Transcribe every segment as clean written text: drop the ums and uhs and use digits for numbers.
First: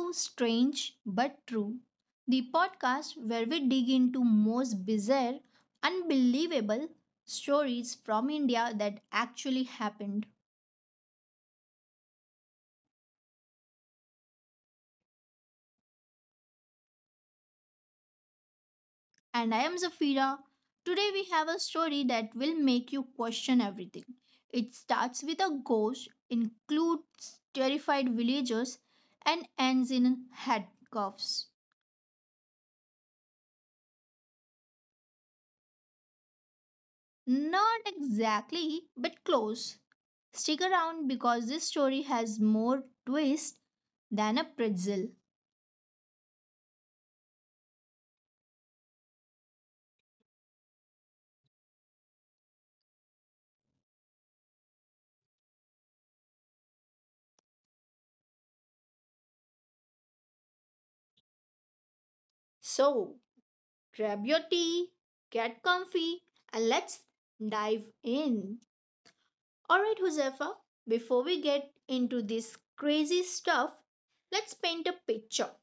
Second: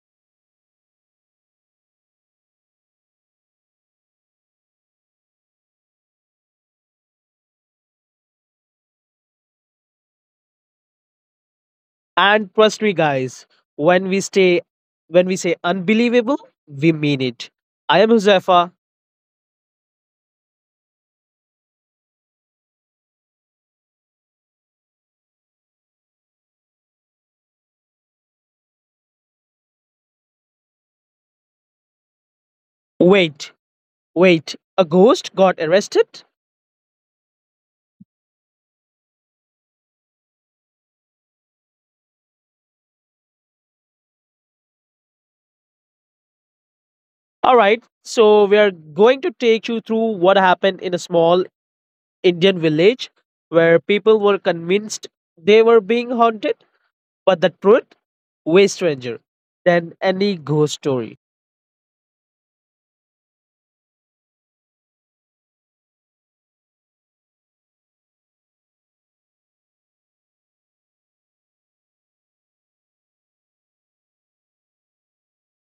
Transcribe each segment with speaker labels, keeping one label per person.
Speaker 1: to Strange But True, the podcast where we dig into most bizarre, unbelievable stories from India that actually happened.
Speaker 2: And trust me, guys, when we stay, when we say unbelievable, we mean it. I am Huzefa.
Speaker 1: And I am Zafira. Today, we have a story that will make you question everything. It starts with a ghost, includes terrified villagers, and ends in handcuffs.
Speaker 2: Wait, wait, a ghost got arrested?
Speaker 1: Not exactly, but close. Stick around because this story has more twist than a pretzel.
Speaker 2: All right, so we are going to take you through what happened in a small Indian village where people were convinced they were being haunted, but the truth way stranger than any ghost story.
Speaker 1: So, grab your tea, get comfy, and let's dive in. Alright, Josefa, before we get into this crazy stuff, let's paint a picture.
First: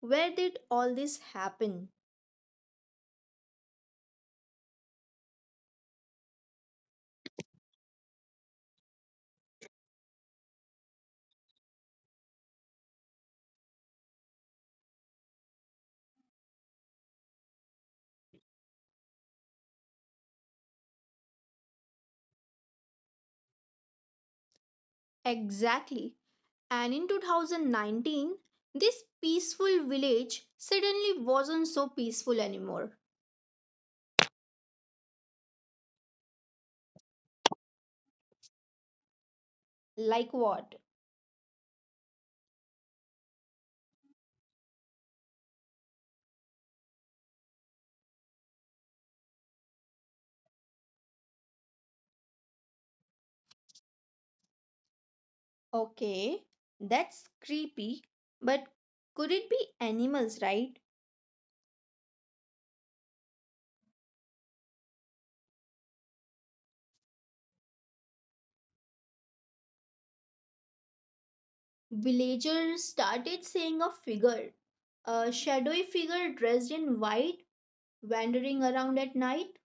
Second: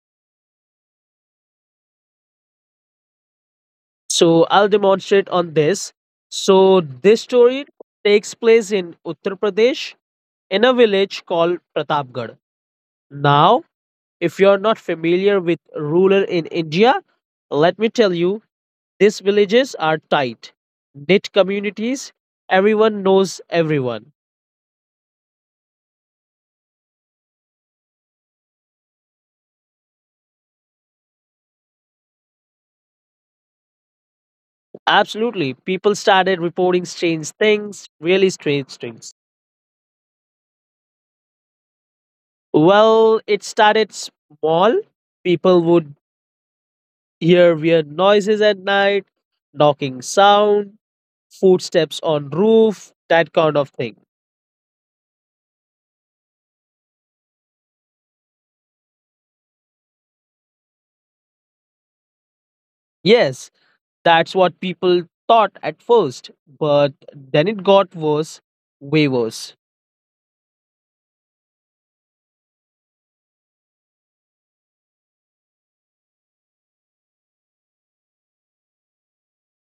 Speaker 1: Where did all this happen?
Speaker 2: So I'll demonstrate on this. So this story takes place in Uttar Pradesh in a village called Pratapgarh. Now, if you're not familiar with rural in India, let me tell you, these villages are tight, knit communities. Everyone knows everyone.
Speaker 1: Exactly. And in 2019, this peaceful village suddenly wasn't so peaceful anymore.
Speaker 2: Absolutely. People started reporting strange things, really strange things.
Speaker 1: Like what?
Speaker 2: Well, it started small. People would hear weird noises at night, knocking sound, footsteps on roof, that kind of thing.
Speaker 1: Okay, that's creepy. But could it be animals, right?
Speaker 2: Yes, that's what people thought at first, but then it got worse, way worse.
Speaker 1: Villagers started seeing a figure, a shadowy figure dressed in white, wandering around at night.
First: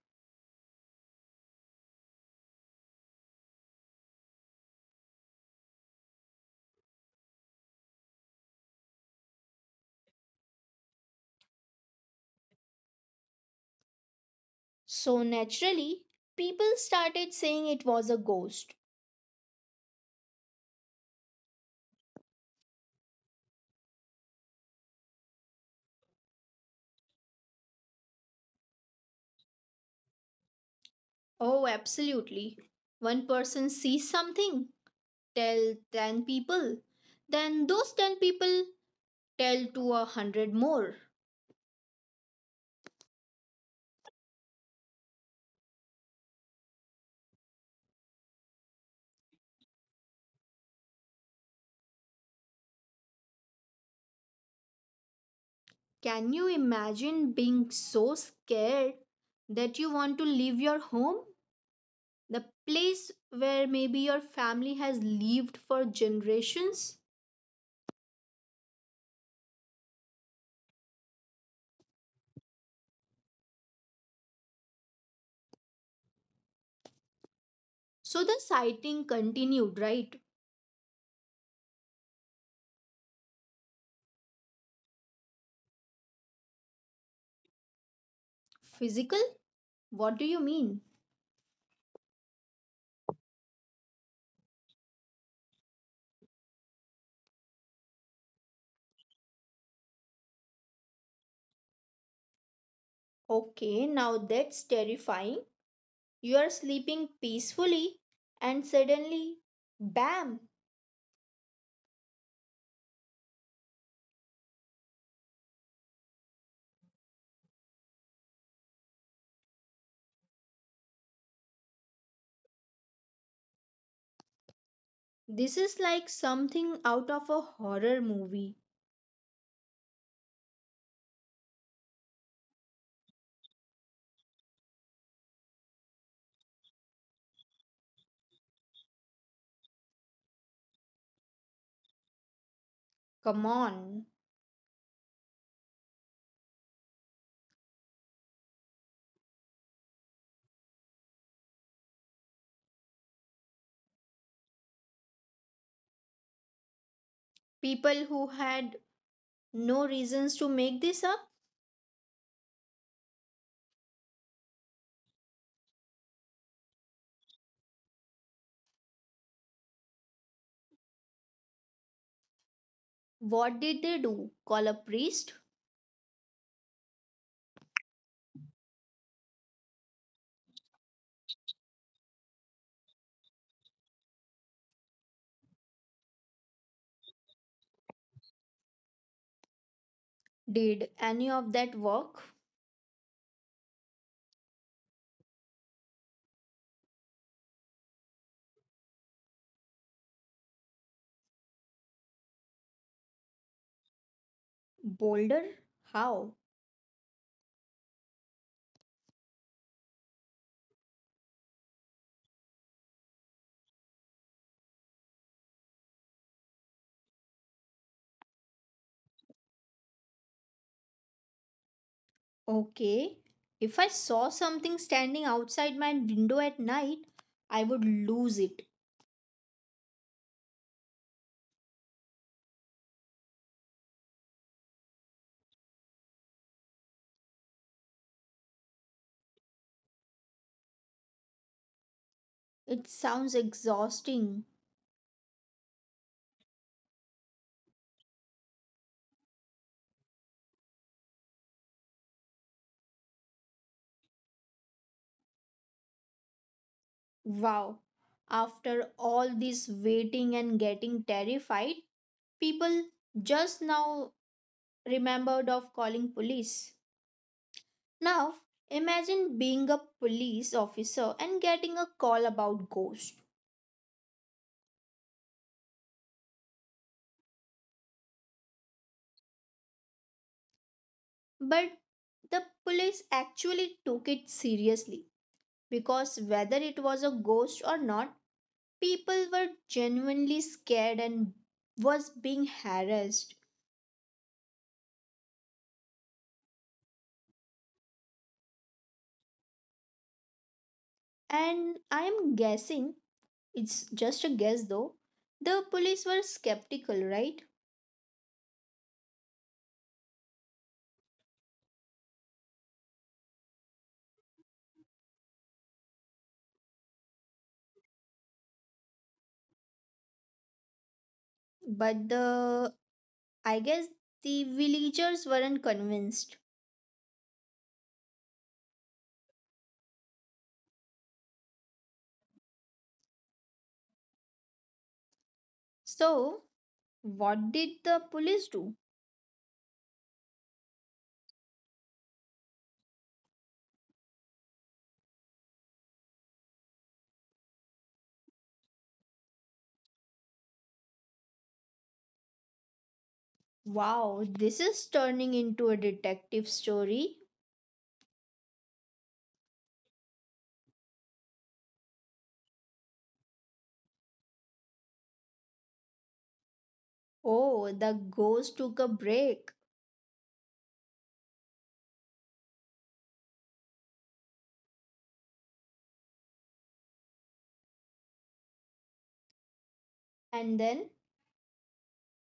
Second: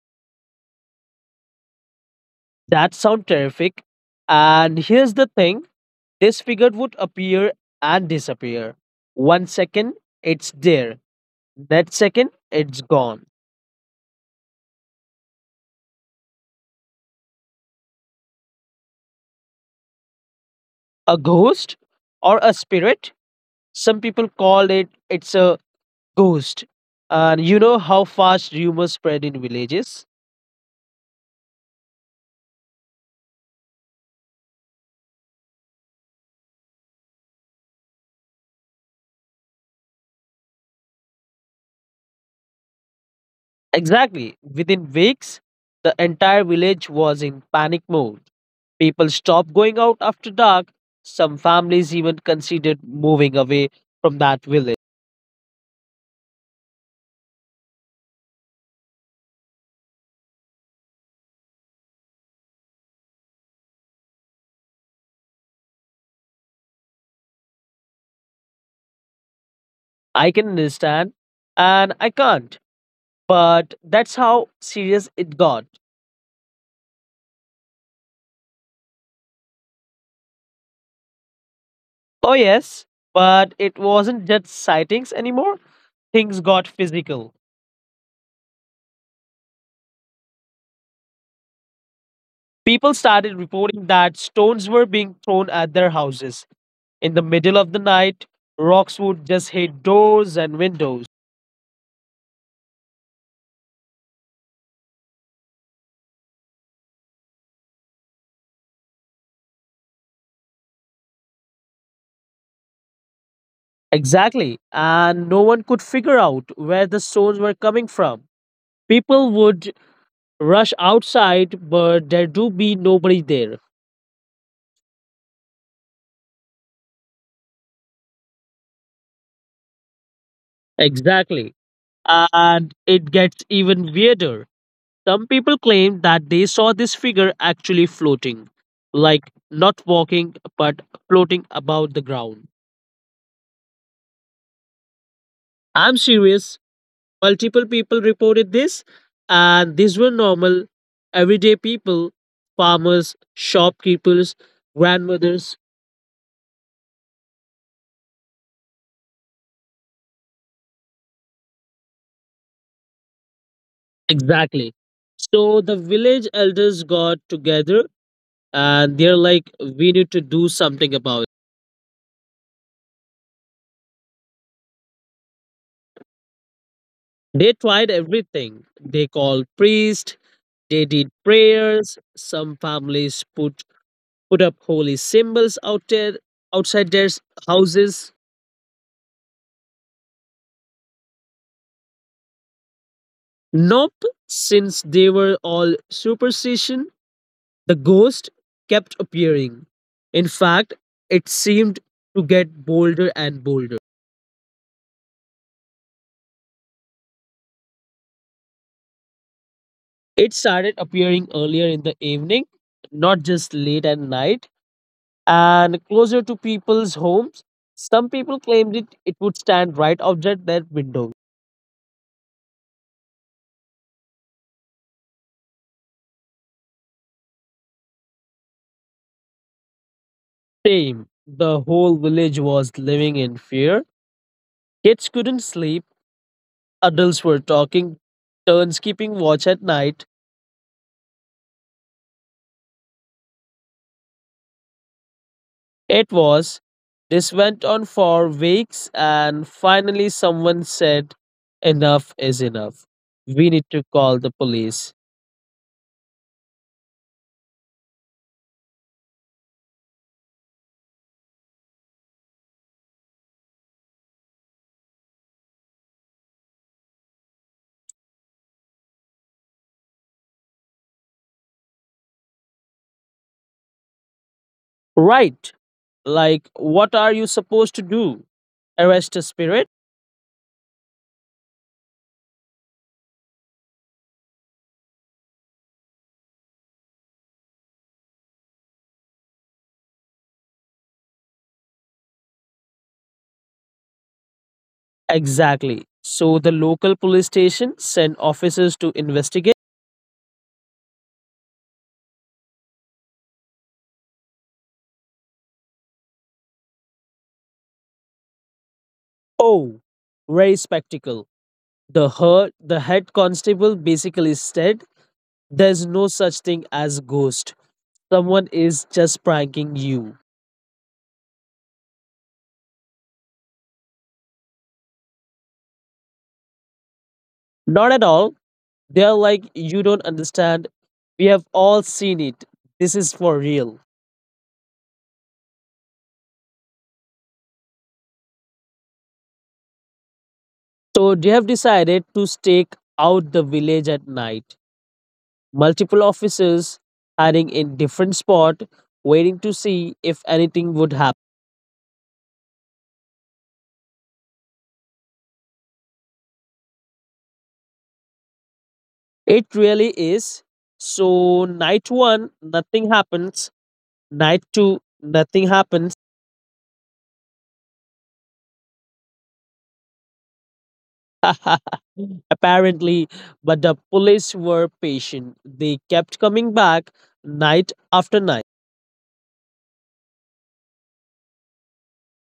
Speaker 2: That sound terrific. And here's the thing, this figure would appear and disappear. One second, it's there. Next second, it's gone.
Speaker 1: So naturally, people started saying it was a ghost.
Speaker 2: A ghost or a spirit? Some people call it it's a Ghost. And you know how fast rumors spread in villages?
Speaker 1: Oh, absolutely. One person sees something, tell 10 people. Then those 10 people tell to a 100 more.
Speaker 2: Exactly. Within weeks, the entire village was in panic mode. People stopped going out after dark. Some families even considered moving away from that village.
Speaker 1: Can you imagine being so scared that you want to leave your home? The place where maybe your family has lived for generations?
Speaker 2: I can understand, and I can't. But that's how serious it got.
Speaker 1: So the sighting continued, right?
Speaker 2: Oh, yes, but it wasn't just sightings anymore. Things got physical.
Speaker 1: Physical? What do you mean?
Speaker 2: People started reporting that stones were being thrown at their houses, in the middle of the night, rocks would just hit doors and windows.
Speaker 1: Okay, now that's terrifying. You are sleeping peacefully and suddenly, bam!
Speaker 2: Exactly. And no one could figure out where the stones were coming from. People would rush outside, but there do be nobody there.
Speaker 1: This is like something out of a horror movie.
Speaker 2: Exactly. And it gets even weirder. Some people claim that they saw this figure actually floating, like not walking, but floating above the ground.
Speaker 1: Come on.
Speaker 2: I'm serious. Multiple people reported this, and these were normal, everyday people, farmers, shopkeepers, grandmothers.
Speaker 1: People who had no reasons to make this up.
Speaker 2: Exactly. So the village elders got together and they're like, we need to do something about it.
Speaker 1: What did they do? Call a priest?
Speaker 2: They tried everything. They called priests, they did prayers, some families put up holy symbols out there outside their houses.
Speaker 1: Did any of that work?
Speaker 2: Nope, since they were all superstition, the ghost kept appearing. In fact, it seemed to get bolder and bolder.
Speaker 1: Boulder? How?
Speaker 2: It started appearing earlier in the evening, not just late at night, and closer to people's homes. Some people claimed it would stand right outside their window.
Speaker 1: Okay. If I saw something standing outside my window at night, I would lose it.
Speaker 2: Same. The whole village was living in fear. Kids couldn't sleep, adults were talking, turns keeping watch at night.
Speaker 1: It sounds exhausting.
Speaker 2: It was. This went on for weeks, and finally, someone said, enough is enough. We need to call the police.
Speaker 1: Wow. After all this waiting and getting terrified, people just now remembered of calling police. Now, imagine being a police officer and getting a call about ghosts.
Speaker 2: Right. Like, what are you supposed to do? Arrest a spirit?
Speaker 1: But the police actually took it seriously because whether it was a ghost or not, people were genuinely scared and was being harassed.
Speaker 2: Exactly. So the local police station sent officers to investigate.
Speaker 1: And I am guessing, it's just a guess though, the police were skeptical, right?
Speaker 2: Oh, very spectacle. The head constable basically said there's no such thing as ghost. Someone is just pranking you.
Speaker 1: But the I guess the villagers weren't convinced.
Speaker 2: Not at all. They're like, you don't understand. We have all seen it. This is for real.
Speaker 1: So, what did the police do?
Speaker 2: So they have decided to stake out the village at night. Multiple officers hiding in different spot, waiting to see if anything would happen.
Speaker 1: Wow, this is turning into a detective story.
Speaker 2: It really is. So night one, nothing happens. Night two, nothing happens.
Speaker 1: Oh, the ghost took a break.
Speaker 2: Apparently, but the police were patient. They kept coming back night after night.
Speaker 1: And then,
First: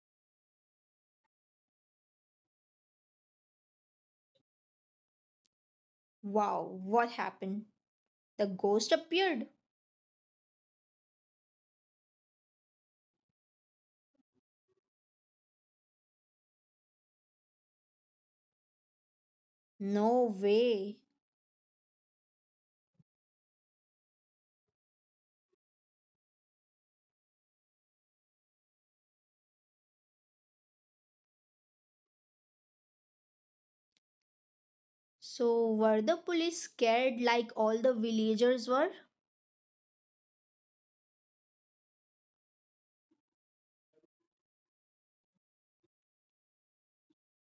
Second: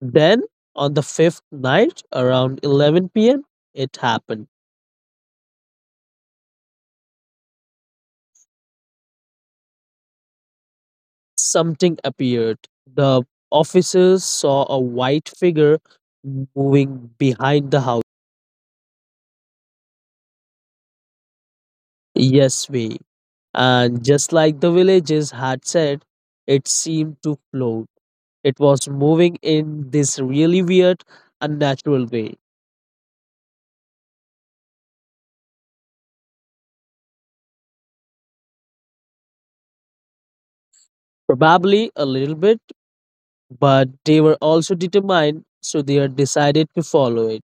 Speaker 2: Then, on the fifth night, around 11 p.m., it happened.
Speaker 1: wow, what happened? The ghost appeared.
Speaker 2: Something appeared. The officers saw a white figure moving behind the house.
Speaker 1: No way.
Speaker 2: Yes, we. And just like the villagers had said, it seemed to float. It was moving in this really weird, unnatural way.
Speaker 1: So, were the police scared like all the villagers were?
Speaker 2: Probably a little bit, but they were also determined, so they had decided to follow it.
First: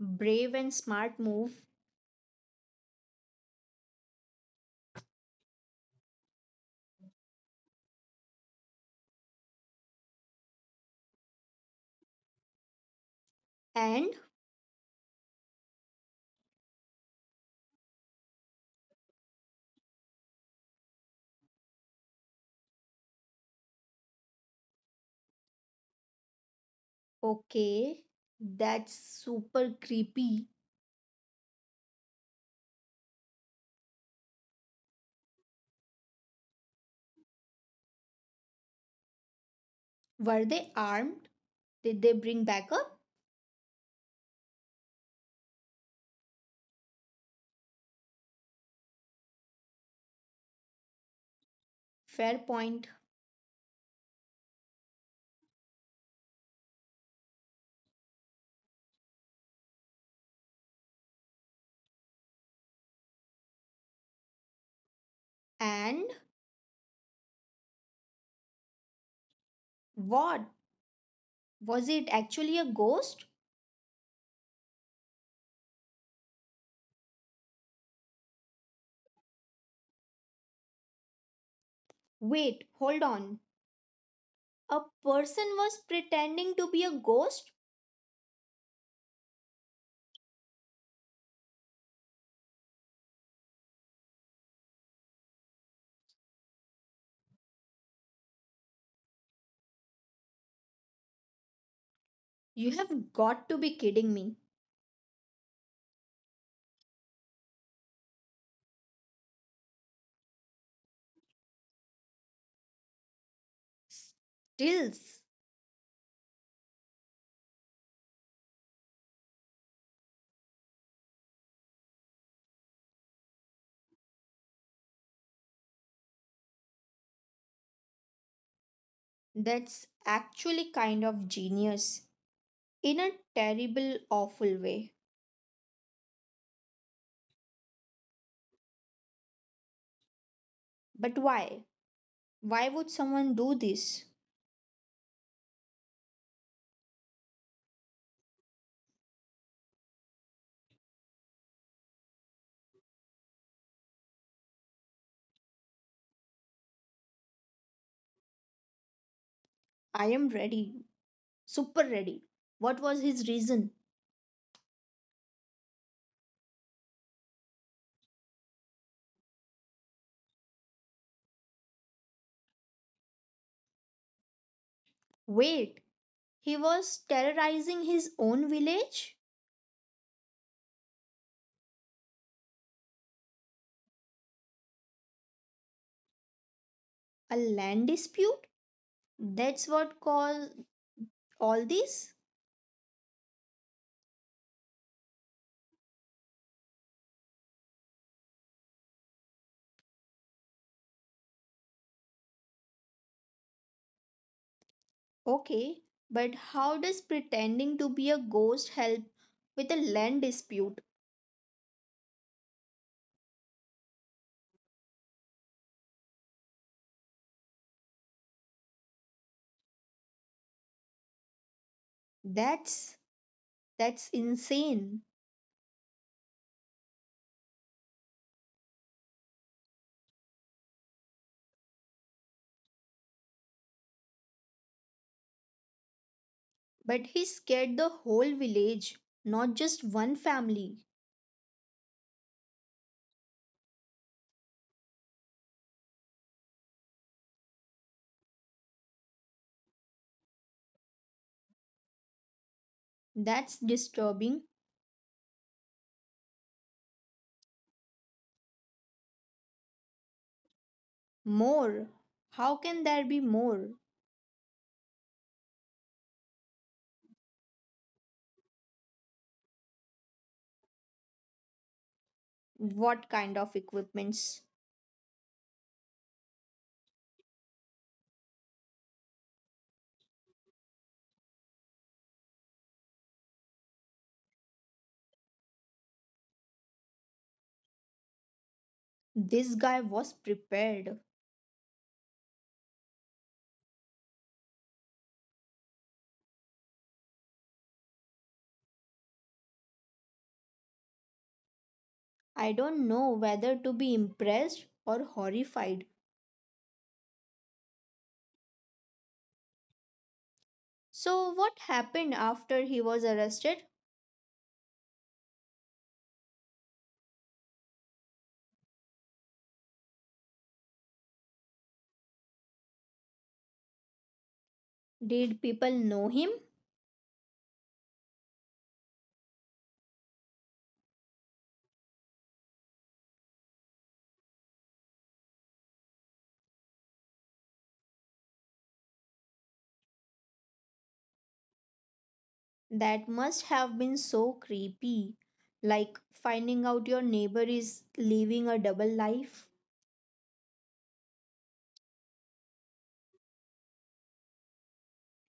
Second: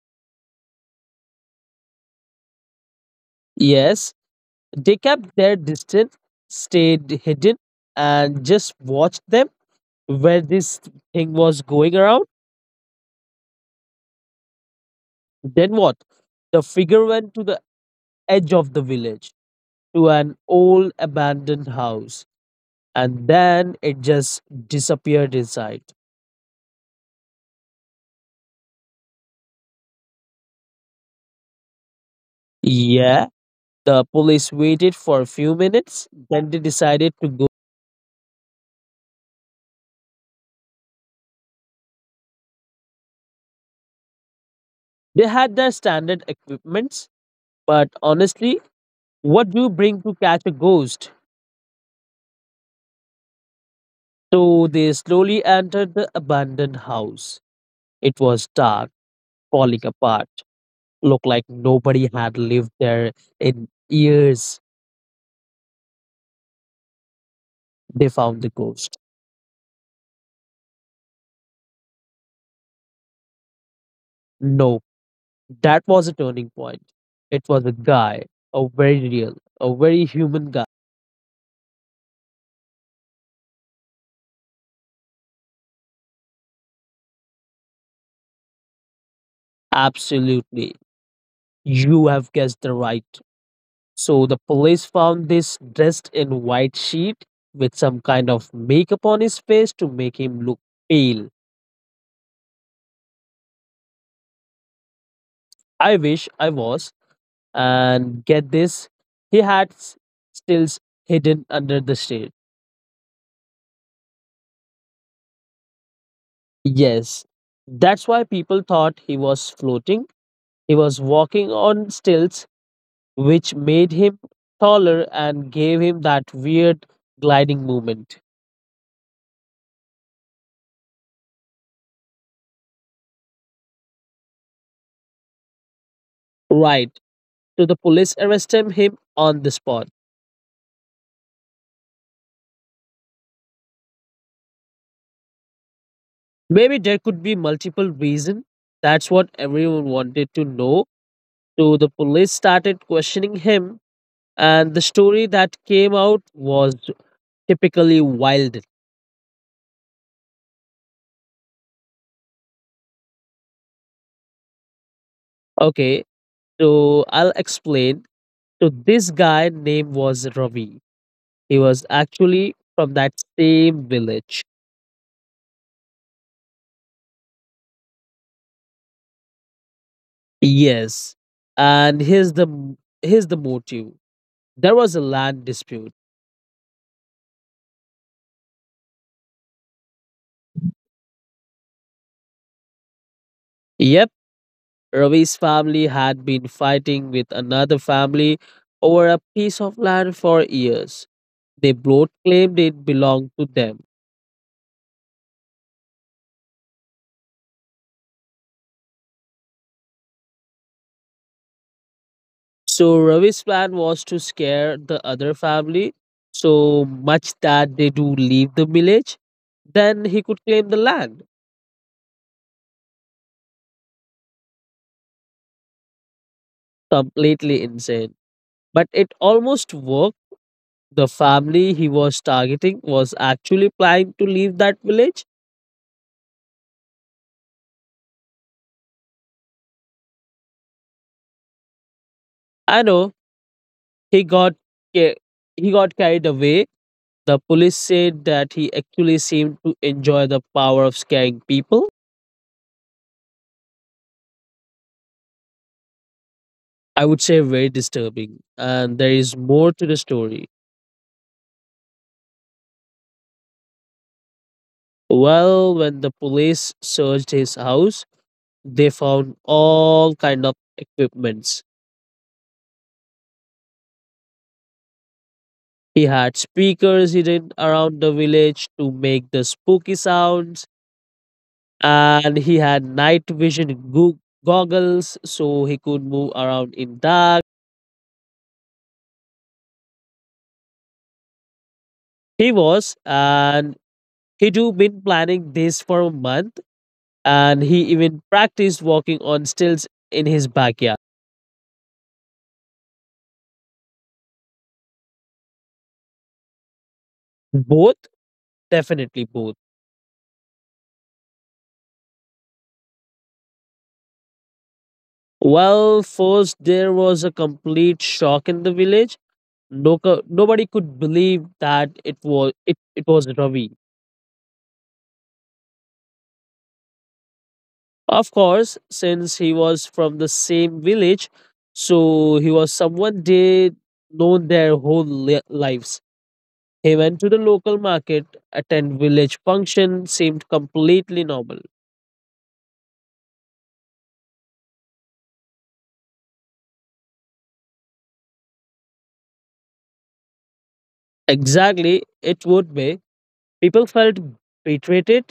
Speaker 1: Brave and smart move.
Speaker 2: Yes, they kept their distance, stayed hidden, and just watched them where this thing was going around.
Speaker 1: And,
Speaker 2: Then what? The figure went to the edge of the village to an old abandoned house, and then it just disappeared inside.
Speaker 1: okay, that's super creepy.
Speaker 2: Yeah, the police waited for a few minutes, then they decided to go.
Speaker 1: Were they armed? Did they bring backup?
Speaker 2: They had their standard equipments, but honestly, what do you bring to catch a ghost?
Speaker 1: Fair point.
Speaker 2: So they slowly entered the abandoned house. It was dark, falling apart, looked like nobody had lived there in years.
Speaker 1: And
Speaker 2: They found the ghost.
Speaker 1: what? Was it actually a ghost?
Speaker 2: No, that was a turning point. It was a guy, a very real, a very human guy.
Speaker 1: Wait, hold on. A person was pretending to be a ghost?
Speaker 2: Absolutely. You have guessed the right. So the police found this dressed in white sheet with some kind of makeup on his face to make him look pale.
Speaker 1: You have got to be kidding me.
Speaker 2: I wish I was. And get this, he had stills hidden under the shade.
Speaker 1: Stills,
Speaker 2: Yes, that's why people thought he was floating. He was walking on stilts, which made him taller and gave him that weird gliding movement.
Speaker 1: that's actually kind of genius in a terrible, awful way.
Speaker 2: Right. So the police arrested him on the spot.
Speaker 1: But why? Why would someone do this?
Speaker 2: Maybe there could be multiple reasons. That's what everyone wanted to know. So the police started questioning him, and the story that came out was typically wild.
Speaker 1: I am ready, super ready. What was his reason?
Speaker 2: Okay, so I'll explain. So this guy name was Ravi. He was actually from that same village.
Speaker 1: Wait, he was terrorizing his own village?
Speaker 2: Yes, and here's the motive. There was a land dispute.
Speaker 1: A land dispute? That's what caused all this?
Speaker 2: Yep, Ravi's family had been fighting with another family over a piece of land for years. They both claimed it belonged to them.
Speaker 1: Okay, but how does pretending to be a ghost help with a land dispute?
Speaker 2: So Ravi's plan was to scare the other family so much that they do leave the village. Then he could claim the land.
Speaker 1: That's that's insane.
Speaker 2: Completely insane. But it almost worked. The family he was targeting was actually planning to leave that village.
Speaker 1: But he scared the whole village, not just one family.
Speaker 2: I know he got ca- he got carried away. The police said that he actually seemed to enjoy the power of scaring people.
Speaker 1: That's disturbing.
Speaker 2: I would say very disturbing. And there is more to the story.
Speaker 1: More. How can there be more?
Speaker 2: Well, when the police searched his house, they found all kind of equipments.
Speaker 1: What kind of equipments?
Speaker 2: He had speakers hidden around the village to make the spooky sounds, and he had night vision goo goggles so he could move around in dark.
Speaker 1: This guy was prepared.
Speaker 2: He was, and he too been planning this for a month, and he even practiced walking on stilts in his backyard.
Speaker 1: I don't know whether to be impressed or horrified.
Speaker 2: Both, definitely both.
Speaker 1: So what happened after he was arrested?
Speaker 2: Well, first there was a complete shock in the village. No, nobody could believe that it was Ravi.
Speaker 1: Did people know him?
Speaker 2: Of course, since he was from the same village, so he was someone they known their whole lives. He went to the local market, attend village function, seemed completely normal.
Speaker 1: That must have been so creepy. Like finding out your neighbor is living a double life.
Speaker 2: Exactly, it would be. People felt betrayed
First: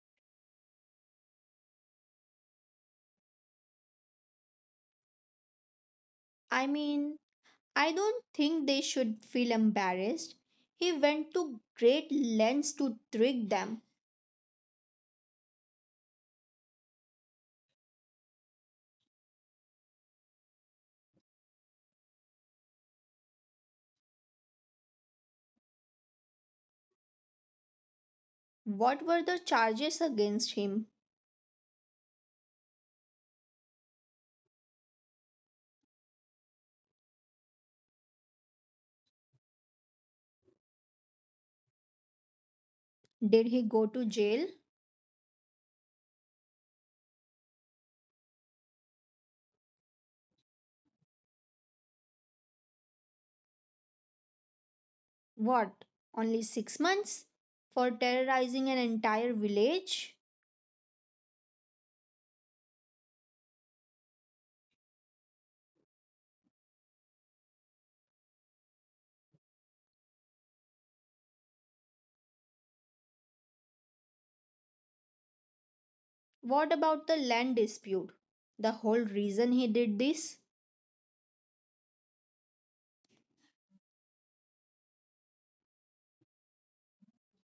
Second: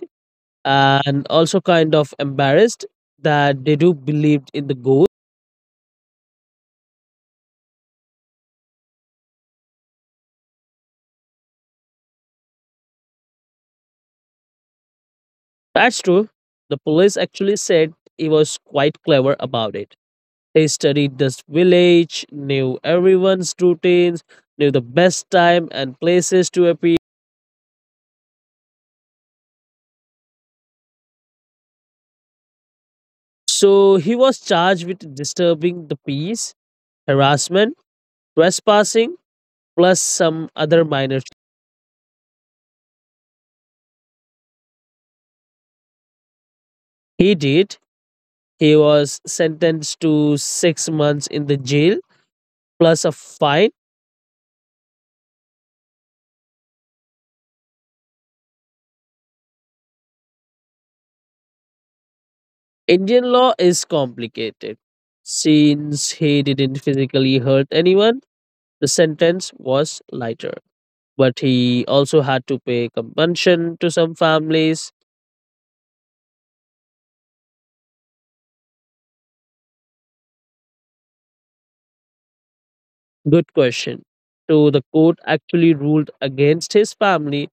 Speaker 2: and also kind of embarrassed that they do believed in the ghost.
Speaker 1: I mean, I don't think they should feel embarrassed. He went to great lengths to trick them.
Speaker 2: That's true. The police actually said he was quite clever about it. He studied this village, knew everyone's routines, knew the best time and places to appear.
Speaker 1: What were the charges against him?
Speaker 2: So he was charged with disturbing the peace, harassment, trespassing, plus some other minor.
Speaker 1: Did he go to jail?
Speaker 2: He did. He was sentenced to 6 months in the jail plus a fine.
Speaker 1: What? Only 6 months? For terrorizing an entire village?
Speaker 2: Indian law is complicated. Since he didn't physically hurt anyone, the sentence was lighter. But he also had to pay compensation to some families.
Speaker 1: What about the land dispute? The whole reason he did this?
Speaker 2: Good question. So the court actually ruled against his family.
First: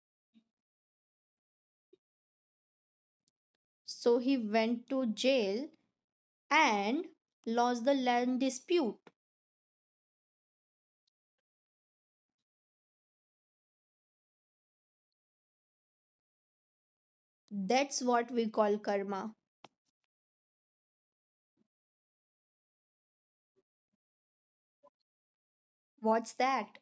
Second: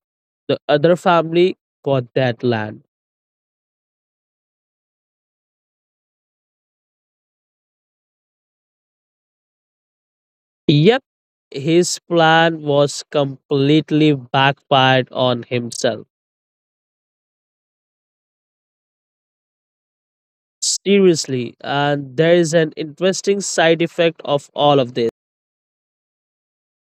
Speaker 2: The other family got that land.
Speaker 1: So he went to jail and lost the land dispute.
Speaker 2: Yep, his plan was completely backfired on himself.
Speaker 1: That's what we call karma.
Speaker 2: Seriously, and there is an interesting side effect of all of this.
Speaker 1: What's that?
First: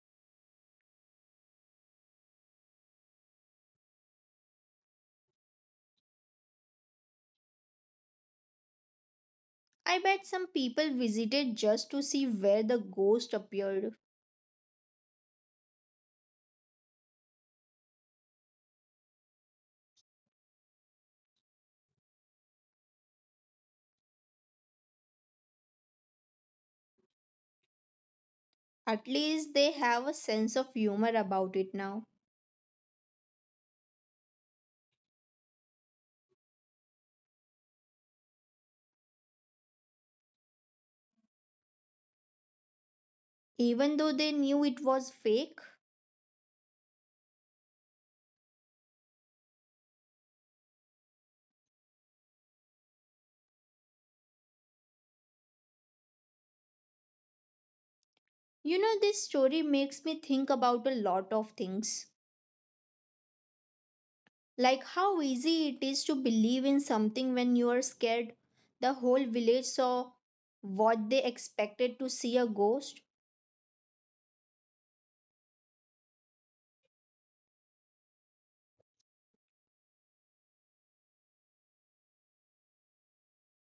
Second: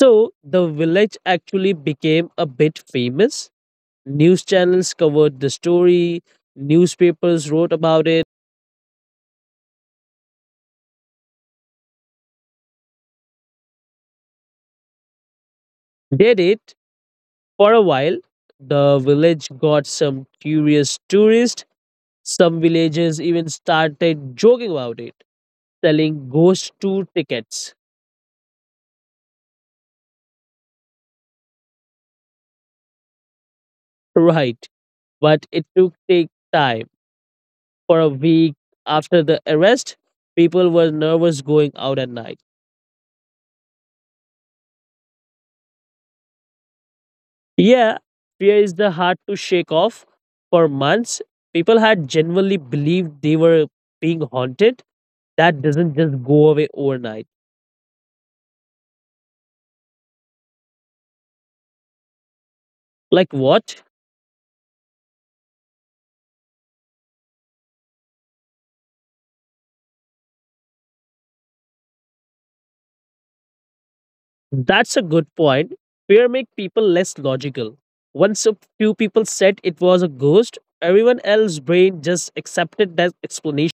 Speaker 2: So the village actually became a bit famous. News channels covered the story, newspapers wrote about it.
Speaker 1: I bet some people visited just to see where the ghost appeared.
Speaker 2: Did it for a while. The village got some curious tourists. Some villagers even started joking about it, selling ghost tour tickets.
Speaker 1: At least they have a sense of humor about it now,
Speaker 2: Right. But it took take time. For a week after the arrest, people were nervous going out at night.
Speaker 1: even though they knew it was fake.
Speaker 2: Yeah, fear is the hard to shake off. For months, people had genuinely believed they were being haunted. That doesn't just go away overnight.
Speaker 1: You know, this story makes me think about a lot of things.
Speaker 2: Like what?
Speaker 1: Like how easy it is to believe in something when you are scared. The whole village saw what they expected to see a ghost.
Speaker 2: That's a good point. Fear makes people less logical. Once a few people said it was a ghost, everyone else's brain just accepted that explanation.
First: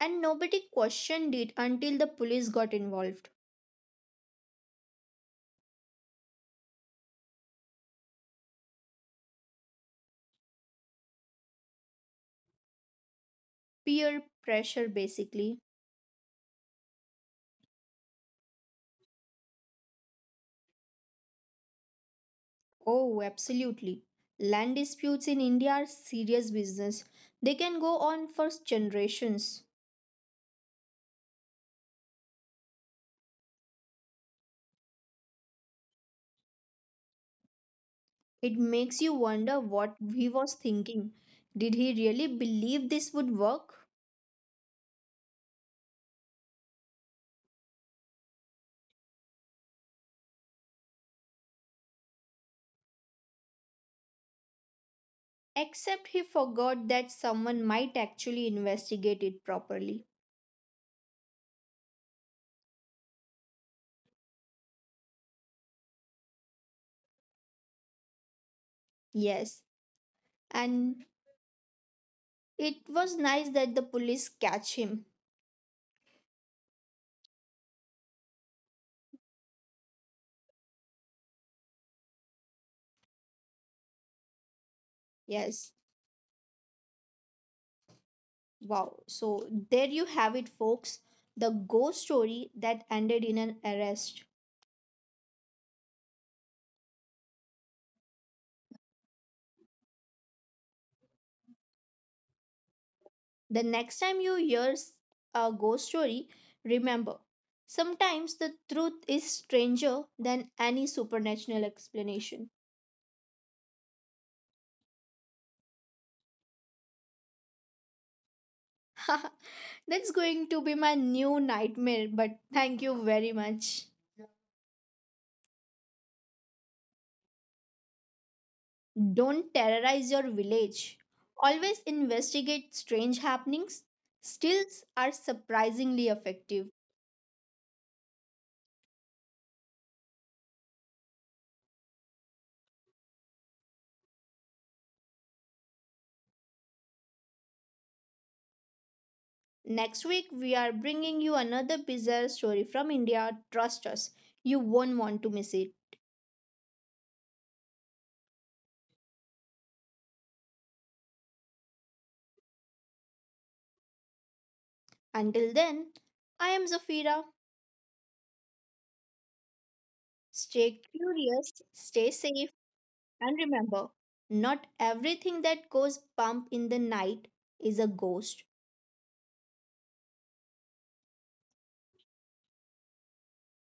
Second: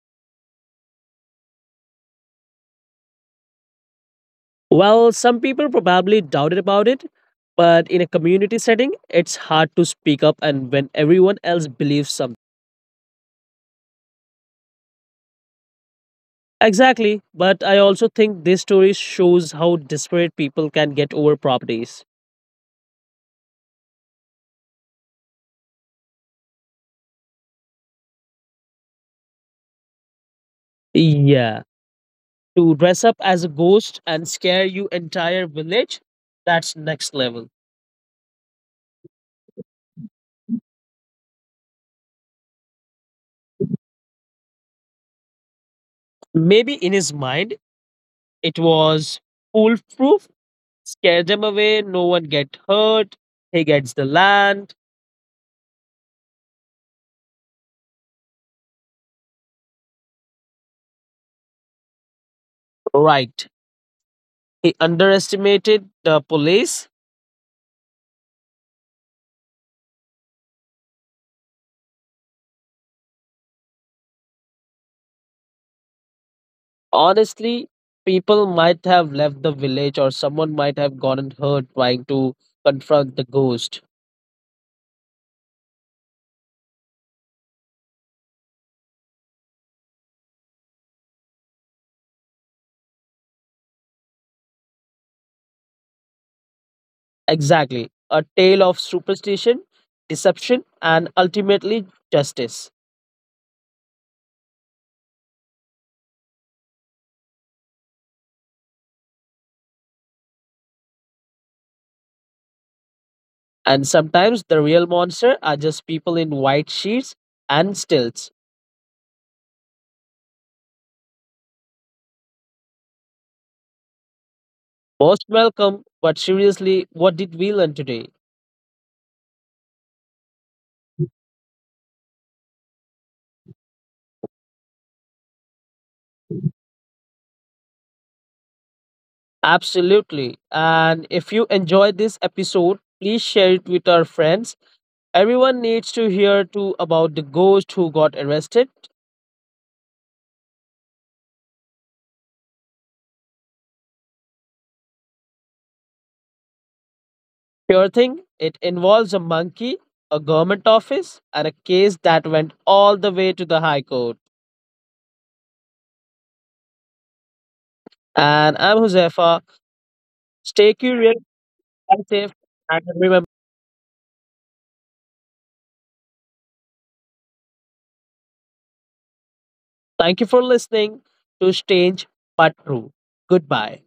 Speaker 1: And nobody questioned it until the police got involved.
Speaker 2: Well, some people probably doubted about it, but in a community setting, it's hard to speak up and when everyone else believes something.
Speaker 1: Peer pressure, basically.
Speaker 2: Exactly, but I also think this story shows how desperate people can get over properties.
Speaker 1: Oh, absolutely. Land disputes in India are serious business. They can go on for generations.
Speaker 2: Yeah, to dress up as a ghost and scare you entire village, that's next level.
Speaker 1: It makes you wonder what he was thinking. Did he really believe this would work?
Speaker 2: Maybe in his mind it was foolproof, scare them away, no one get hurt, he gets the land.
Speaker 1: Except he forgot that someone might actually investigate it properly.
Speaker 2: Right. He underestimated the police.
Speaker 1: Yes, and it was nice that the police catch him.
Speaker 2: Honestly, people might have left the village or someone might have gotten hurt trying to confront the ghost.
Speaker 1: Yes. Wow. So there you have it, folks. The ghost story that ended in an arrest.
Speaker 2: Exactly. A tale of superstition, deception, and ultimately justice.
Speaker 1: The next time you hear a ghost story, remember sometimes the truth is stranger than any supernatural explanation.
Speaker 2: And sometimes the real monster are just people in white sheets and stilts.
Speaker 1: That's going to be my new nightmare, but thank you very much.
Speaker 2: Most welcome, but seriously, what did we learn today?
Speaker 1: Don't terrorize your village. Always investigate strange happenings. Stills are surprisingly effective.
Speaker 2: Absolutely. And if you enjoyed this episode, please share it with our friends. Everyone needs to hear too about the ghost who got arrested.
Speaker 1: Next week, we are bringing you another bizarre story from India. Trust us, you won't want to miss it.
Speaker 2: Sure thing, it involves a monkey, a government office, and a case that went all the way to the High Court.
Speaker 1: Until then, I am Zafira.
Speaker 2: And I'm Josefa. Stay
Speaker 1: Stay
Speaker 2: curious,
Speaker 1: curious,
Speaker 2: and safe,
Speaker 1: stay safe,
Speaker 2: and remember,
Speaker 1: and remember not everything that goes bump in the night is a ghost.
Speaker 2: thank you for listening to Strange But True. Goodbye.